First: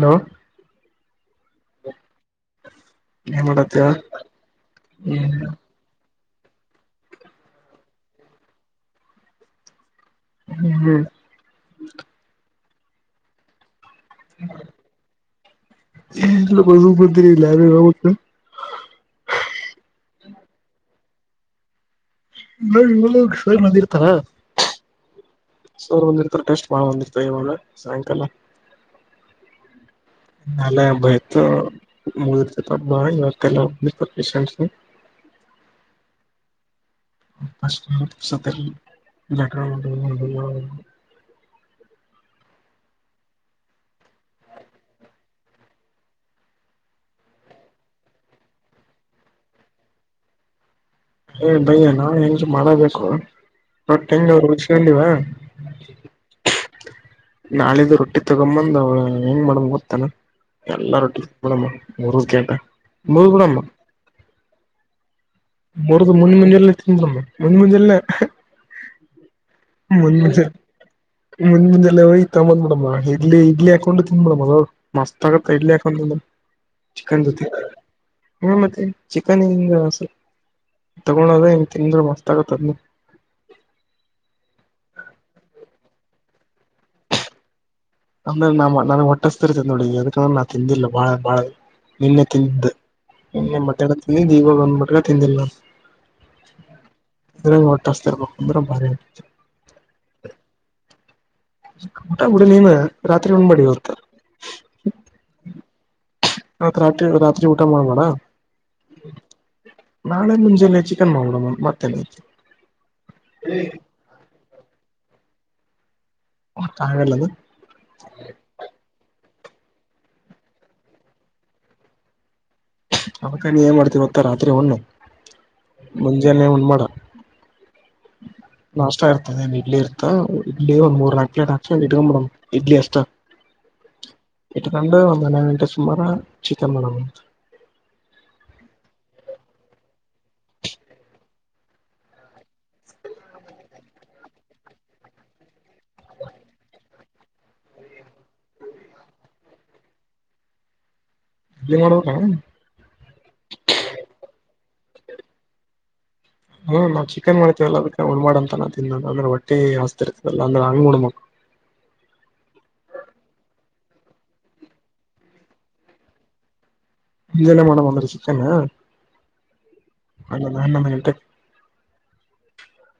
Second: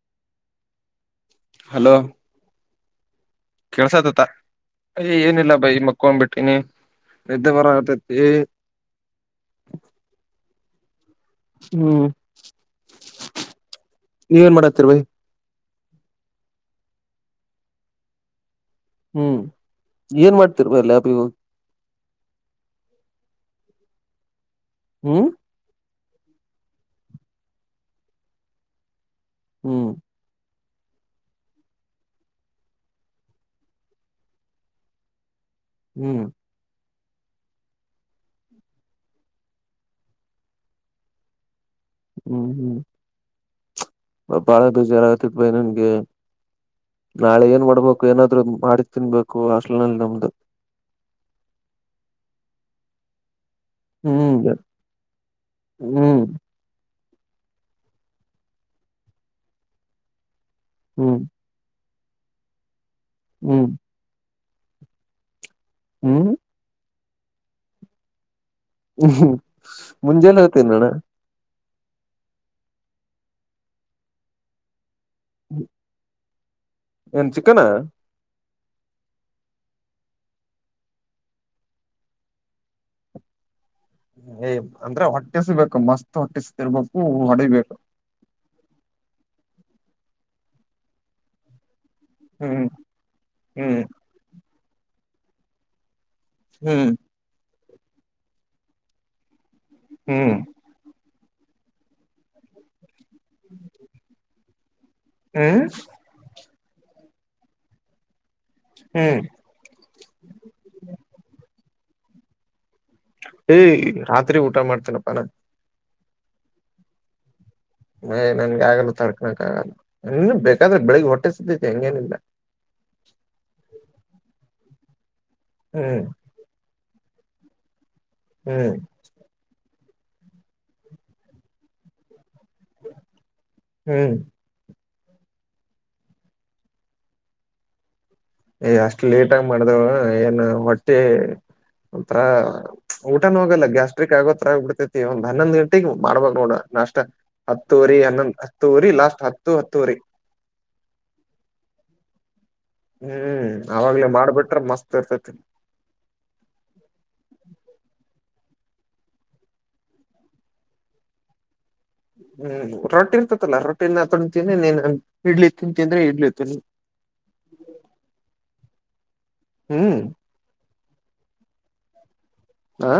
Hello. Hello. ಏನ್ ಮಾಡತ್ತ ಕೆಳಸಾತತ್ತಾ ಅಯ್ ಹ್ಮ್ ಏನಿಲ್ಲಾ ಬೈ ಮಕ್ಕೊಂಬಿಟ್. ಟ್ಟಿನಿ ನಿದ್ದೆ ಬರಾಕತ್ತೇತಿ. ಹ್ಮ್ ಹ್ಮ್. ಹ್ಮ್. ನೀವೇನ್ ಮಾಡಾತ್ತೀರ ಭೈ. [inaudible] ಹ್ಮ್ ಏನ್ ಮಾಡ್ತಿರ್ ಬರೇ ಲ್ಯಾಬಿಗೋಗಿ. ನಾವ್ ಹೋಗದ್ರಾಗ್ ಸರ್ ಬಂದಿರ್ತಾರ. ಹ್ಮ. ಸರ್ ಬಂದಿರ್ತಾರ ಟೆಸ್ಟ್ ಬಾಳ್ ಬಂದಿರ್ತಾವ್ ಇವಾಗ ಸಾಯಂಕಾಲ. ಹ್ಮ್. ನಾಲೆ ಹಬ್ಬಾಇತ್ತು ಮುಗ್ದಿರ್ತೆತ್ ಹಬ್ಬಾ ಇವತ್ತೆಲ್ಲ ಹೋಗಿರ್ತ್ ಪೇಷಂಟ್ಸ. [unintelligible] ಹ್ಮ್. [inaudible] ಹ್ಮ್ ಹ್ಮ್. ಬಬಾಳ್ ಬೇಜಾರಾಗಾತೆತ್ ಭೈ ನನ್ಗೆ. ನಾಳೆ ಏನ್ ಮಾಡ್ಬೇಕು ಏನಾದ್ರೂ ಮಾಡಿ ತಿನ್ಬೇಕು ಹಾಸ್ಟ್ಲನಲ್ಲಿ ನಮ್ದು. ಏ ಭೈ ನಾಳೆ ಏನ್ರ ಮಾಡಬೇಕೂ. ಹ್ಮ್ ರೊಟ್ಟಿಹೆಂಗದ್ರು ಉಳಸ್ಕೊಂಡಿವಾ. ಹ್ಮ್ ನಾಳಿದ್ದ ರೊಟ್ಟಿ ತಗಂಬಂದ್ ಅವ ಹೆಂಗ್ ಮಾಡಮಗೊತ್ತನ್ ಎಲ್ಲಾ ಹ್ಮ್ ರೊಟ್ಟಿ ತ. ಮೂರುದಕ್ಯಾಟ್ ಮುರದಬಿಡೊಮ್. ಹ್ಮ್ ಮುರದ್ ಹ್ಮ್ ಮುಂಜ್ ಮುಂಜೆಲೆ ತಿಂದಬಿಡಮ ಮುಂಜ್ ಮುಂಜೆಲೆನ ಅಹ್ಹ. ಹ್ಮ್ ಮುಂಜೆನೆರೆ ತಿನ್ನಣ್ಣಾ. ಮುಂಜೆ ಮುಂಲ್ಲ ಹೋಗಿ ತುಗುಂದ್ ಬಂದ್ ಬಿಡಮ್ಮ ಇಲ್ಲಿ ಇಡ್ಲಿ ಹಾಕೊಂಡು ತಿಿಂದ್ ಮಡ್ ಅದ್ ಮಸ್ತ ತೈಲಕಂದ ಏನ್ ಚಿಕ್ಕನ ಹಾ ಮತ್ತೆ ಚಿಕನ್ ಸರ್ ತಗೊಂಡಳದ ಹೆಂಗ ತಿಂದ್ರೆ ಮಸ್ತ್ ಆಗತ್ತದ ಏ್ ಅಂದ್ರೆ ಹೊಟ್ಟಿಸ್ಬೇಕು ಮಸ್ತ್ ಹೊಟ್ಟಿಸತಿರ್ಬೇಕು ಹೊಡಿಬೇಕು ಅಮೇಲೆ ನ ನನಗ್ ಹೊಟ್ಟಸ್ತರ್ತ ನೋಡಿ ಅದಕಂದ್ರ ನಾ ತಿಂದಿಲ್ಲ ಬಾಳ ಬಾಳ ನಿನ್ನೆ ಹ್ಮ್ ತಿಂದು ನಿನ್ನೆ ಹ್ಮ್ ಮತ್ತೆಲ್ಲ ತಿಿಂದಿದ್ದು ಈವಾಗ ಬಂದ್ಬಿಟ ತಿಂದಿಿಲ್ಲ ನಾನು ಹ್ಮ್ ಷ್ಟಂದ್ರ ಭಾರಿ ಹ್ಮ್ ಊ ಗುಡ ನೀನು ರಾತ್ರಿ ಉಣ ಬಡಿ ಹೋಗತ ಹ್ಮ್ ಆತ್ತ್ರಿ ರತ್ರಿ ಊಟ ಮಾಡಬೆಡ್ ಹ್ಮ್ ನಾಳೆ ಮುಂಜೆಲ್ಲೆ ಚಿಕನ್ ಮಾಡಡ ಮತ್ತೆಲ್ಲ ಐ ಏ್ ರಾತ್ರಿ ಊಟ ಮಾಡ್ತೇನಪ್ಪಾನ ಹ ತಲ್ಲದು ಮ್ ನನ್ಗೆ ಆಗಲುೂ ತರಕ ಹಕ್ಕಾಗಲ್ಲ ಇನ್ನು ಬೇಕಾದ್ರೆ ಬೆಳಿಗ್ ಹೊಟ್ಟೆ ಸಿದ್ದೈತೆ ಹೆಂಗೇನಿಲ್ಲ ಅವಕ್ಕ ನೀ ಏನ್ ಮಾಡ್ತವಿ ಮತ್ತ ರಾತ್ರಿ ಒಣ್ಣು ಹ್ಮ್ ಮುಂಜಾನೆ ಉಣ ಮಾಡಾ ಹ್ಮ್ ನಾಷ್ಟ ಇರ್ತದೆನ್ ಇಡ್ಲಿ ಇರ್ತ ಇಡ್ಲಿ ಒಂದ್ ಮೂರ್ ನಾಲ್ಕ್ ಪ್ಲೇಟ್ ಹಾಕಿ ಒ ಇಡ್ಕೊಂಬಿಡ ಇಡ್ಲಿ ಹ್ಮ್ ಅಟ ರಂಡ ಒಂದನ್ನ ಗಿನಿಟ ಸುಮಾರ ಚಿಕನ್ ಮಾಡಡ ಏ್ ಅಷ್ಟ್ ಲೇಟಗ ಮಾಡ್ದವು ಏನು ಹೊಟ್ಟೆ ಒಂಥರ ಊಟನ ಹೋಗಲ್ಲ ಗ್ಯಾಸ್ಟ್ರಿಕ್ ಆಗೋತ್ರರ ಬಿಡ್ತೇತಿ ಒಂದ್ ಹನ್ನೊಂದ್ ಗಂಟೆಗ್ ಮಾಡ್ಬ ನೋಡ ನಾಷ್ಟ ಹತ್ತು ವರಿ ಹನ್ನೊಂದ ಹತ್ತು ರಿ ಲಾಸ್ಟ್ ಹತ್ತು ಹತ್ತ ರಿ ಇ ಮಾಡ್ಬೇಕ ಹ್ಮ್ ಅವಾಗ್ಲ ಮಾಡ್ಬಿಟ್ರೆ ಮಸ್ತ್ ಇರ್ತತಿನಿ ಹ್ಮ ನಾವವು ಚಿಕನ್ ಮಾಡ್ತೇವಲ್ಲ ಅದಕ್ಕೆ ಉಣ ಮಾಡಾಂತಾನಾ ತಿಿಂದ ಅಂದ್ರೆ ಒಟ್ಟಿ ಹಸ್ತಿ ಇರ್ತದಲ್ಲ ಅಂದ್ರೆ ಹಂಗ್ ಉಣ್ಮಕ್ ಹ ಹ್ಮ್ ರೊಟ್ಟಿ ಇರ್ತತಲ್ಲಾ ರೊಟ್ಟಿ ತೊೊಂಡತನ್್ರಿ ನೀನ್ ಇಡ್ಲಿ ತಿಂತಿಂದ್ರೆ ಇಡ್ಲಿ ತಿನ್ಿ ಇಲ್ಲ ಮನ ಬಂದರು ಚಿಕನ್ನ ಹ್ಮ್ ಹಣ್ಣ ಅಣ್ಣ ಮತ ಹಾ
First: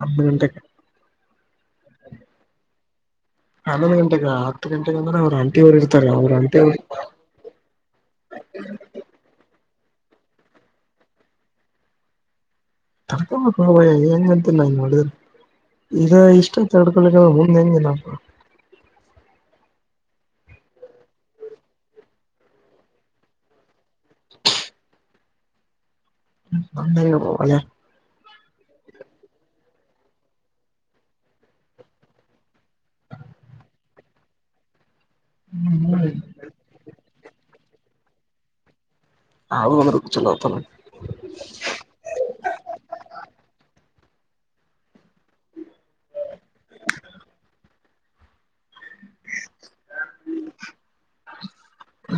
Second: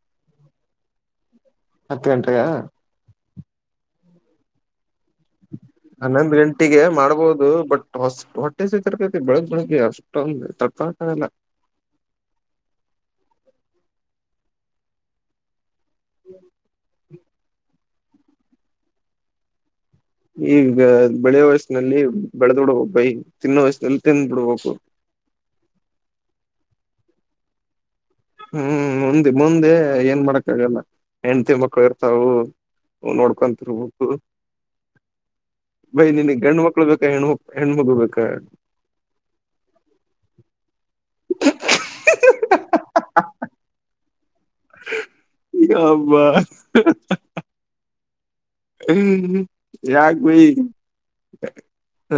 ಹತ್ತು ಗಂಟಕ್ಕೆ ಹತ್ತು ಗಂಟೆಗ ಹನ್ನೊಂದು ಗಂಟೆಗ ಹತ್ತು ಗಂಟೆ ಹನ್ನೊಂದ್ ಗಂಟೆಗೆ ಮಾಡ್ಬೋದು ಬಟ್ ಹೊ ಹೊಟ್ಟೆ ಸ ತರ್ಕತಿ ಬೆಳಗ್ ಬೆಳಗ್ಗೆ ಯ ಷ್ಟ ತಡಕೋಳಕಾ ಆಗಲ್ಲ ತರ್ಕ ಭಯ ಹೆಏಂಗ ಅಂತಿಲ್ಲ ಇಂಗ ನೋಡಿದ್ರ ಇ ಇಷ್ಟ ಅಂತ ಹೇಡ್ಕೊಳಿ್ರ ಮುಂದ್ ಹೆಂಗಿಲ್ಲ ಈಗ ಬೆಳೆ ವಯಸ್ಸಿನಲ್ಲಿ ಬೆಳೆದ್ ಬಿಡ್ಬ ಬೈ ತಿನ್ನೋ ವಯಸ್ಸನಲ್ಲಿ ತಿಿಂದ್ ಬಿಡ್ಬೇಕು ಅಂದಲ ಹ್ಮ್ ಮುಂದೆ ಮುಂದೆ ಏನ್ ಮಾಡಕ್ಕ ಆಗಲ್ಲ ಹೆಂಡತಿ ಮಕ್ಕಳು ಇರ್ತಾವು ಹ ನೋಡ್ಕೊಂತರ್ಬು ಬೈ ನಿನ್ಗ್ ಹೆಣು ಮಕ್ಳು ಬೇಕಾ ಹೆಣಕ್ ಹೆಣ್ಮಗ ಬೇಕಾ ಹದು ಒಂದು ಕ ಚಲ್ಲತ್ತಲ್ಲ ಈ ಹಬ ಹ್ಮ ಯಾಗ ಭ ಹ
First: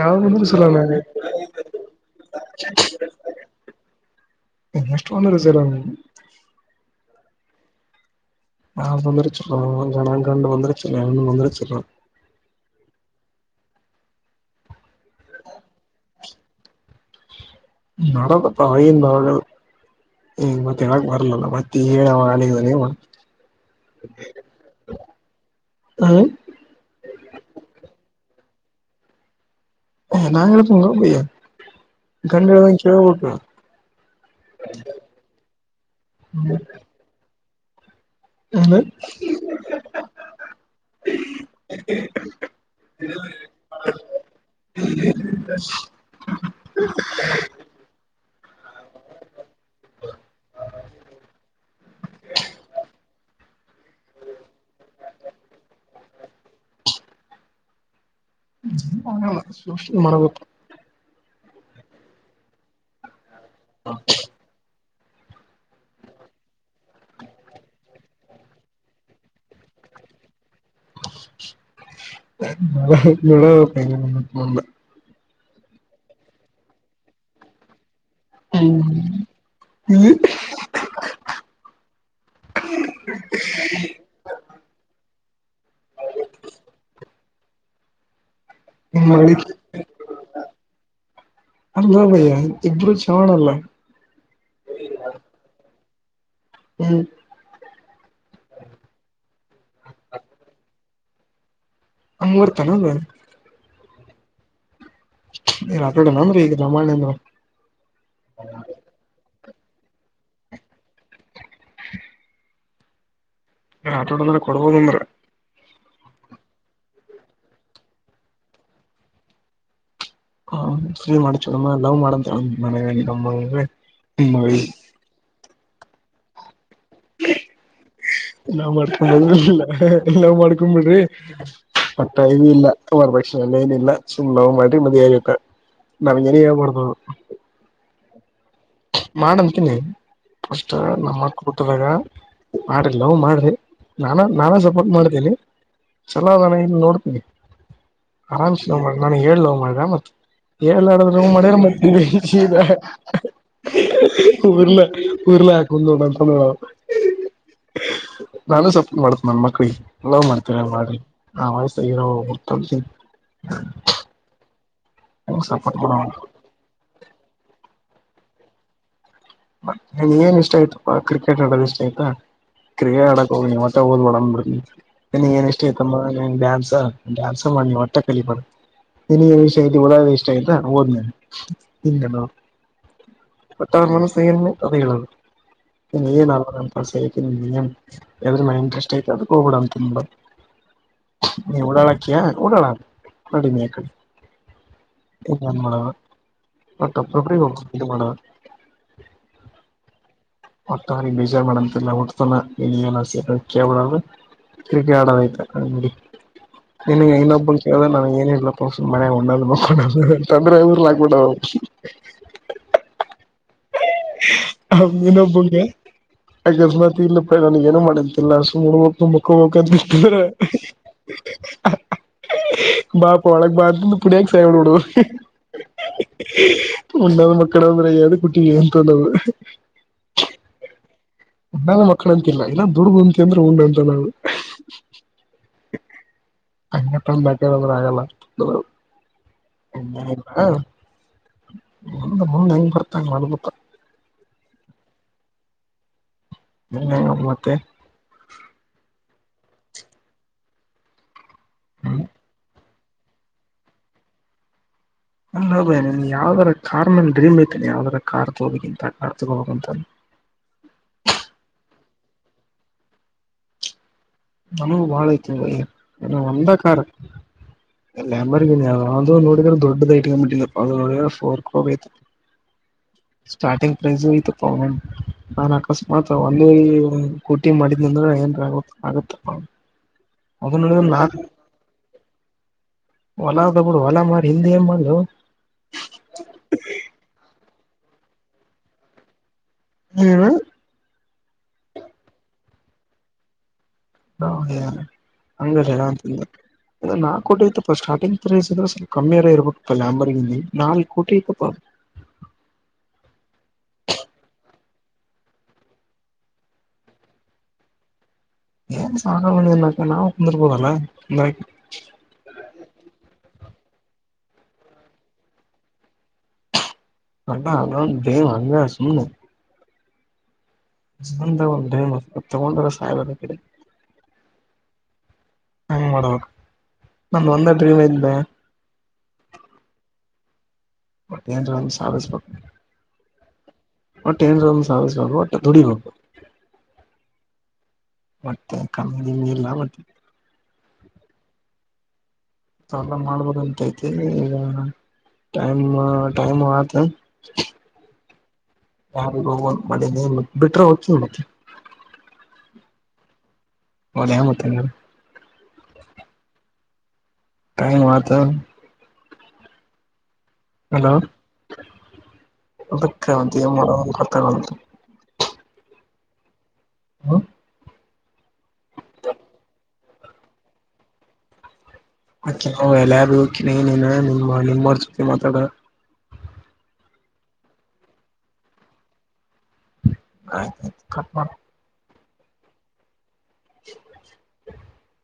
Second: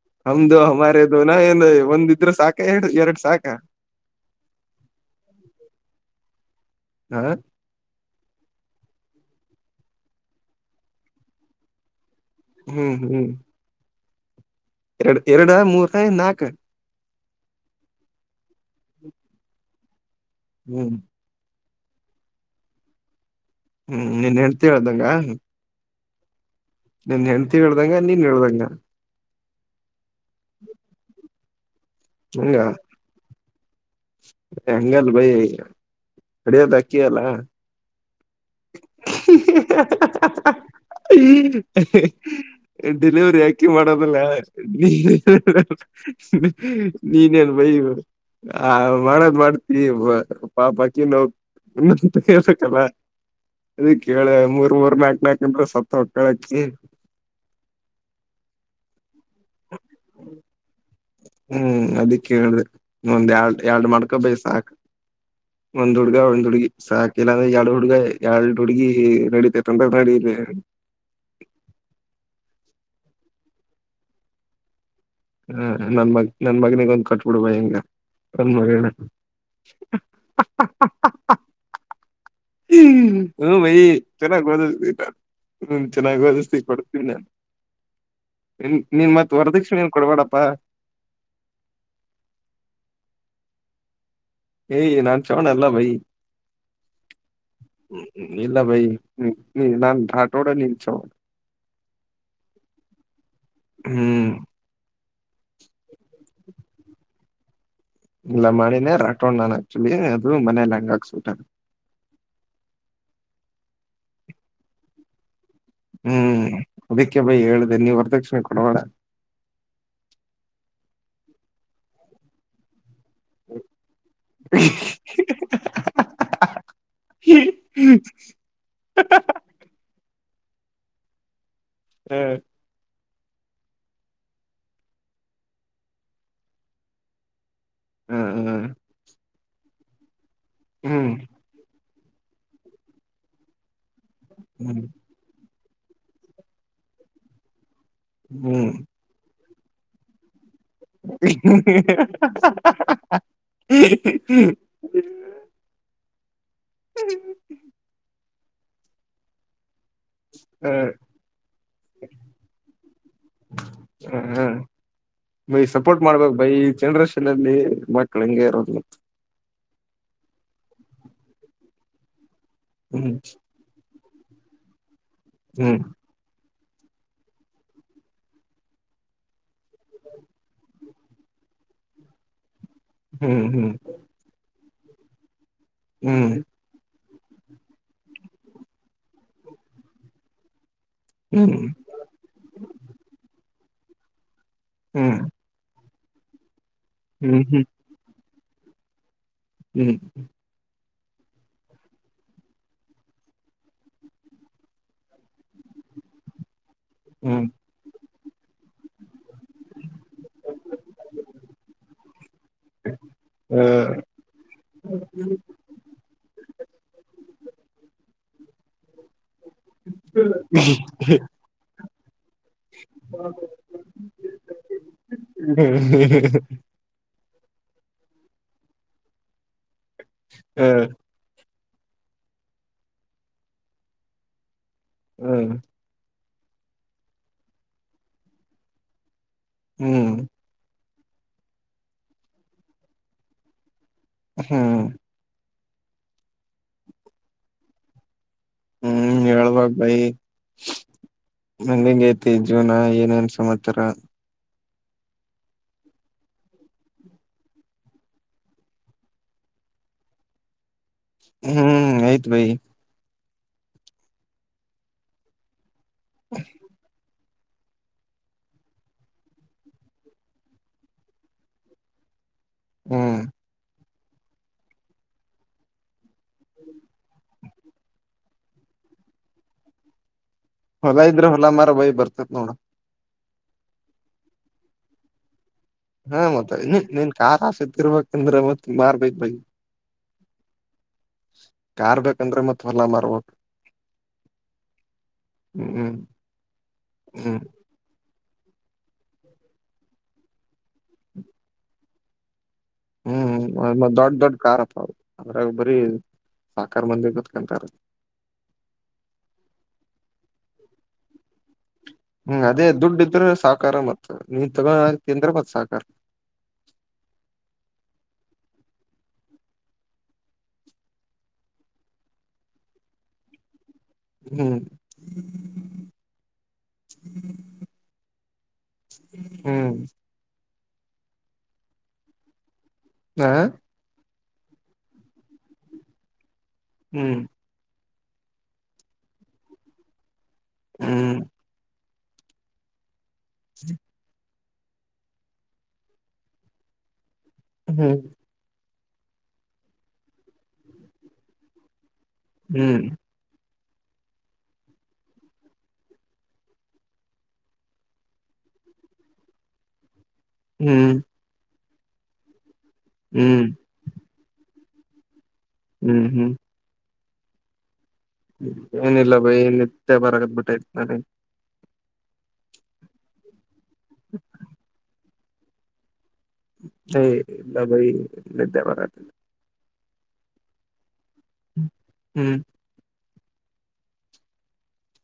ಯಾವ್ ಬಂದ್ರು ಹಮ್ದು ಚಲೋನ ಅಮಾರದು ನ ಏನು ಒಂದಿದ್ರ ಸಾಕ ಎ ಎರಡು ಸಾಕ ಎಷ್ಟವನ್ನು ರ ಸರ ಹ ನಾ ಬಂದರುಚ ಗಣ ಗಂಡು ಬಂದರುಚ ಇನ್ನ ವಂದರುಚ ಹ್ಮ್ ಹ್ಮ್ ಎರಡು ಎರಡು ಮೂರ ನಾಕು ನಡದಪ್ಪ ಯಿಂದಾಗ ಈ ಮತ್ತೆ ಹ್ಮ್ ಯಾಕೆ ಬರ್ಲಲ್ಲ ಮತ್ತ ಹೇಳವ ಅಲ್ಲಿ ನೀಮ್ಮ ಹ್ಮ್ ನೀನ್ ಹೆಂಡತಿ ಹೇಳ್ದಂಗ ಹ್ಮ ಹ ಹ ನಾಂಗಡೆ ಪೊಂಗ ಬಯ್ಯಾ ಗಂಡರವ ಕೆ ಹಟ ಹಂಗಲ್ಲ ಭೈ ಅಡಿಯೋದ ಅಕ್ಕಿಯಲ್ಲ ಹ್ಣ ಈ ಲವರಿ ಯಾಕೆ ಮಾಡೋದಲ್ಲ ನೀ ನೀನೇ ಅನ್ ಭಯ ಹ ಆ ಮಾಡದ್ ಮಾಡ್ತಿ ಪಾಪಕ್ಕಿ ನೋ ಇನ್ನ ಹೇಳ್ಬೇಕಲ್ಲ ಅದ ಕೇಳ ಮೂರ್ ಮೂರ್ ನಾಕ್ ನಾಕ ಗಂಟ ಸತ್ತ ಹಕ್ಕಳಕ್ಕಿ ಅ ಸೂಷಿತ ಮರಬೇಕ ಹ್ಮ್ ಅದಿಕ್ ಹೇಳೇಳ್ದ ಒಂದ್ ಎರಡು ಎರಡು ಮಾಡ್ಕೊಬೇ ಸಾಕ ಒಂದ್ ಹುಡ್ಗ ಒಂದ್ ಹುಡ್ಗಿ ಸಾಕಲ್ಲ ಅಂದ್ರೆ ಎರಡ್ ಹುಡ್ಗ ಎರಡ್ ಹುಡ್ಗಿ ನಡೀಿತ ತಂದಸಡಿಲ್ಲ ನಳ ಹ ನನ್ ಮಗ್ ನನ್ ಮಗನಿಗೊಂದ್ ಕಟ್ಬಿಡ್ಬ ಹಿಂಗ ಅನ್ ಹ್ಮ್ ಮರಿಣ ಹ್ಮ ಭೈ ಚಲಾಗಟ ಹ್ಮ ಚೆನ್ನಾಗಿ ಅದತಿ ಕೊಡ್ತೀನಿ ನಾನನ್ ನೀನ್ ಮತ್ ವರದಕ್ಷಣ ಅಲ್ಲಾ ಭಯ್ಯ ಇಬ್ಬರು ಚವಣ ಅಲ್ಲ ಏಯ್ ನಾನ್ ಚೋನ ಅಲ್ಲ ಭಯಿ ಹ್ಮ್ ಹ್ಮ ಇಲ್ಲ ಭೈ ನಾನನ್ ಾಟೋಡ ನಿಲ್ಚ ಅಂಗುವರ್ತಾನಲ್ಲ ಹ್ಮ್ ನೀ ಕಡೆ ನಂದ್ರೀ ಈಗ ರಾಮಾಯಣ ಅಂದರು ಇಲ್ಲ ಮಣಿನೇ ರಾಕೊಂಡ್ ನನ ಅ ಮನೆ ಲಂಗಕ್ ಸಟ ಹ ಆಟೋಟದಲ್ಲಿಲ್ಲ ಕೊಡ್ಬೋದು ಅಂದ್ರೆ ಹ್ಮ್ ಅದಕ್ಕೆ ಬಯಿ ಹೇಳುದ ನೀವ್ ಹೊರದಕ್ಷಿಣೆ ಕೊಡುವೋಣ ಹ ಸು ಮಾಡ ನಮ್ಮ ಲವ್ ಮಾಡಂತ ಮನವ ನಮ್ಮ [inaudible] ನಾ ಮಾಡ್ತಲ್ಲ ನಾವ್ ಮಾಡ್ಕೊ್ ಬಿಿಡ್ರಿ ಹ ಪಟ್ಟಾಯ ಇಲ್ಲ ಸುಮಾರ್ ಪಕ್ಷೆ ಅಲ್ಲೇನ ಇಲ್ಲ ಚುನ್ನ ಮಾಡಿ ಮದಿಯಾಗಿ ನಾಾವಿನ ಮಾಡತ ಹ್ಮ ಮಾಡಂತೀನಿ ಅಸ್ ಹ್ಮ್ ನಮ್ಮ ಕುತ ಬ್ಯಾಗ ಮಾಡಿದ್ ಲವ್ ಮಾಡ್ದಿ ನಾನಾ ನಾನಾ ಹ್ಮ್ ಸಪೋರ್ಟ್ ಮಾಡ್ತೀನಿ. ಚಲೋ ನಾನ ಇನ್ನ್ ನೋಡ್ತೀನಿ ಆರಾಮ್ಸ ಹ್ಮ್ ಲವ್ ಮಾಡ ನನಗ್ ಹೇಳ್ದ ಲವ್ ಮಾಡ್ದ ಮತ್ತೆ. ಹೇಳ್ಳಾರ್ದ ಲವ್ ಮಾಡುದ್ರೆ [unintelligible] [unintelligible] ನಾನು ಸಪೋಟ್ ಮಾಡ್ತ ನನ್ ಮಕ್ಳಿಗೆ. ಲವ್ ಮಾಡ್ತಿರ ಮಾಡ್ರಿ ಹ ಆ ವಯಸ್ಸ್ ಇರೋವರ್ಗ [unintelligible] ಹ ಬೈ ಸಪೋರ್ಟ್ ಮಾಡ್ಬೇಕು ಬೈ ಜನ್ರೇಷನ್ ಅಲ್ಲಿ ಮಕ್ಳ ಹಿಂಗೆ ಇರೋದು. ಮತ್ತ ನನ್ಗೇನ್ ಇಷ್ಟ ಆಯ್ತಪ ಕ್ರಿಕೆಟ್ ಆಡೋದ ಇಷ್ಟ ಆಯ್ತ ಕ್ರಿಕೆಟ್ ಹ್ಮ್ ಆಡಕ್ ಹೋಗಿ ಮತ್ತೆ ಓದ್ಬೆಡ. ಹ ನಿನಗ ಏನ್ ಇಷ್ಟ ಹ್ಮ್ ಐತಮ್ಮ ಡ್ಯಾನ್ಸ ಡ್ಯಾನ್ಸ ಮಾಡ ಮಟ್ಟ ಕಲಿ ಬ್ಯಾಡ. ನಿನಗೆ ಏನ್ ಇಷ್ಟ ಐತಿ ಓದಕ ಇಷ್ಟ ಆಯ್ತಾ ಓದ್ನೇ ಹಂಗೆಲ್ಲ. ಹ್ಮ್ ಹ್ಮ್ [unintelligible] ನಿನ್ಗೇನ್ ಹ್ಮ್ ಆಗ್ಬೇಕಂತ್ ಆಸೆ? ಯದ್ರ್ ಮೇಲಿ ಇಂಟ್ರೆಷ್ಟ್ ಐತೆ ಅದಕ್ಕೆ ಹೋಗ್ಬಿಡ ಅಂತ ಆನ್ಬಾರ್ದು. ನೀ ಹ್ಮ್ ಊಡಾಳಕ್ಕಿಯ ಊಡಾಳ ಕಡಿಮೆ [unintelligible] ಹ್ಮ್ ಇ [inaudible] ಹ್ಮ್ [unintelligible] ಹ್ಮ್ ಮತ್ ಅವನ್ ಬಿಜಿ ಮಾಡಂತಿಲ್ಲ ಹುಟ್ತನ [unintelligible] ಕ್ರಿಕೆಟ್ ಆಡೋದೖತೆ ನಡಿ ನಿನಗೆ ಹ್ಮ್ ಇನ್ನೊಬ್ಬ ಕೇಳಿದ್ರೆ ನ ಏನ್ ಹೇಳಿ [unintelligible] ಹ ಹ ಇನೊಬ್ಬಗೆ ಅಕಸ್ಮಾತ ಇಲ್ಲ ಏ ನನ್ಗ್ ಏನು ಮಾಡಂತಿಲ್ಲ ಸುಮ್ನ ಮುಕ್ಕಬೇಕು ಅಂತ [unintelligible] ಬಾಪ ಒಳಕ್ ಬಾ [unintelligible] ಒನ್ನಾದ ಮಕ್ಕಳಾದಂದ್ರ ಎದಕ್ಕ ಹುಟ್ಟಿಂತನ್ನದು. ಹ್ಮ್ [unintelligible] ಮಕ್ಕಳ ಅಂತಿಲ್ಲ ಇಲ್ಲ ದುಡದ ಅಂತ ಅಂದ್ರ ಉಂಡ ಅಂತ ನಾವು. ಹ್ಮ್ [unintelligible] ಹೆಂಗ್ ಹ್ಮ್ ಬರ್ತಾಂಗ [unintelligible] ಹ್ಮ್ ಹ ಮತ್ತೆ ಹ್ಮ್ ಹೇಳ್ಬೇಕ್ ಬೈ ಹ್ಮ ಮುಂದಂಗೖತಿ ಜೀವನ. ಏನೇನ್ ಸಮಾಚಾರ? ಅ ಬಯ್ ನನ್ ಯಾವ್ದರ ಕಾರ್ ಮ ಡ್ರೀಮ್ ಐತೆನಿ ಯಾವ್ದರ ಕಾರ್ ತಗೋಬೇಕಗಿಂತ ಕಾರ್ ತಗೋಬೇಕು ಅಂತ. ಹ್ಮ್ ಆಯ್ತು ಭೈ. ನಾನೂ ಬಾಳ ಆಯ್ತು ನ ಒಂದ ಕಾರ. ಹ ಅಲ್ಲಂಬ ಅದು ನೋಡಿದ್ರೆ ದೊಡ್ಡದ ಐಟ್ ಬಿಿಟ್ಟ ನೋಡಿದ್ರೆ ಫೋರ್ ಕ್ರೋ ಆಯತ. ಹ್ಮ್ ಸ್ಟಾರ್ಟಿಂಗ್ ಪ್ರೈಸ್ ಐತಪ್ಪ್ ನಾನು ಅಕಸ್ಮಾತ್ ಒಂದು ಕೂಟಿ ಮಾಡಿದ್ನ ಅಂದ್ರ ಏನ್ ಆಗ ಆಗತ್ತಪ್ಪ. ಅದು ನೋಡಿದ್ರ ಹೊಲ ಇದ್ರೆ ಹೊಲಾ ಮಾರ ಬೈಯ ಬರ್ತೇತ್ ನೋಡ. ಹೊಲಾದ ಬಿಡು ಹೊಲಾ ಮಾರಿ ಹಿಂದ ಏನ್ ಮಾಡದು. ಹಾ ಮತ್ತ ನೀ ನೀನ್ ಕಾರ್ ಆಸೆ ತೀರ್ರ್ಬೇಕಂದ್ರೆ ಮತ್ ಮಾರ್ಬೇಕ್ ಬೈ. ಹ್ಮ ಕಾರ್ ಬೇಕಂದ್ರೆ ಮತ್ ಹೊಲ ಮಾರ್ಬೇಕು. ಹ ಹಂಗ ಅಂತ ನಾಕ ಹ್ಮ್ ಕೋಟಿ ಇತ್ತುಪ್ಪ ಸ್ಟಾರ್ಟಿಂಗ್. ಪ್ರೖಸಿದ್ರೆ ಸ್ವಲ್ಪ ಕಮ್ಮಿಯರ ಇರ್ಬಬೇಕಪ್ಪ ಲ್ಯಾಂಬರಿಂಗೆ ನಾಲ್ಕ ಕೋಟೀ ಐತಪ್ಪ. ಹ್ಮ್ ದೊಡ್ಡ ದೊಡ್ಡ ಕಾರಪ್ಪ ಅದ್ ಅದ್ರಾಗ ಬರೀ ಸಾವ್ಕಾ ಮಂದಿ ಕೂತ್ಕಂತಾರೆ. ಏನ್ ಸಾವ್ಕಾರ್ ಮಂದಿ ನಾವು ಕುಂದಿರ್ಬೋದಲ್ಲ. ಹ್ಮ ಅದೇ ದುಡ್ಡ ಇದ್ರ ಸಾ ಸಕಾರ ಮತ್ತ ನೀ ತಗತಿ ಅಂದ್ರ ಸಕಾರ ಅನ್ನ ಅಲ್ಲ ಬೇ ಅ ಸುನ ಒ [unintelligible] ತಗೊಂಡ ಅರೆ ಸಾಯಬೇಕ ಅಕಡಿ ಹ್ಮ. ಹ ಮಾಡಬೇಕ ನ ಒಂದ ಡ್ರೀಮ ಐತೆ ಬೆ ಹ್ಮ. ಮತ್ತ ಏನರ ಒಂದ ಸಾಗಿಸ ಬ ಹಾ ಒಟ್ ಏನ್ರ ಒಂದ ಸಾದಸ್ಬೇಕು ಒಟ್ ದುಡಿಬೇಕ. ಹ್ಮ. ಮತ್ತೆ ಕಮ್ಮ ನಿಂಗ ಇಲ್ಲಾ ಮತ್ತ ಹ್ಮ. ಎಲ್ಲ ಮಾಡ್ಬೋದ ಅಂತ ಐತಿ ಈಗ ಟೈಮ್ ಟೈಮ್ ಆತ ಹ್ಮ. ಯಾರ ಹೋಗ ಮ ನೀ ಬಿಟ್ರ ಹೋಕಿನ ಮತ್ತ ಹ್ಮ. ಹದ ಮತ್ತನೇರ ಕೈ ಮಾತ ಹ್ಮ. ಅದಕ್ಕ ಅಂತ ಏನ್ ಮಾಡುದ ಗೊತ್ತ ಆಗವಲ್ತ. ಹ್ಮ ಹ್ಮ. ಹಾ ಏನಿಲ್ಲ ಬೈ ಏನಿಲ್ಲ ನಿದ್ದೆ ಬರಕತ್ತಾತಿ ನನಗ ಆಕೆ ನವು ಎಲ್ಲ ಬಿನ ನೀನ ನಿಮ ನಿಮ್ಮ್ರ ಜೊತೆ ಮಾತಾಡ ಎ ಇಲ್ಲ ಭೈ ನಿದ್ದೆ ಬರ ಆಯ್ತ ಕಟ್ ಮಾಡ. ಹ್ಮ. [inaudible]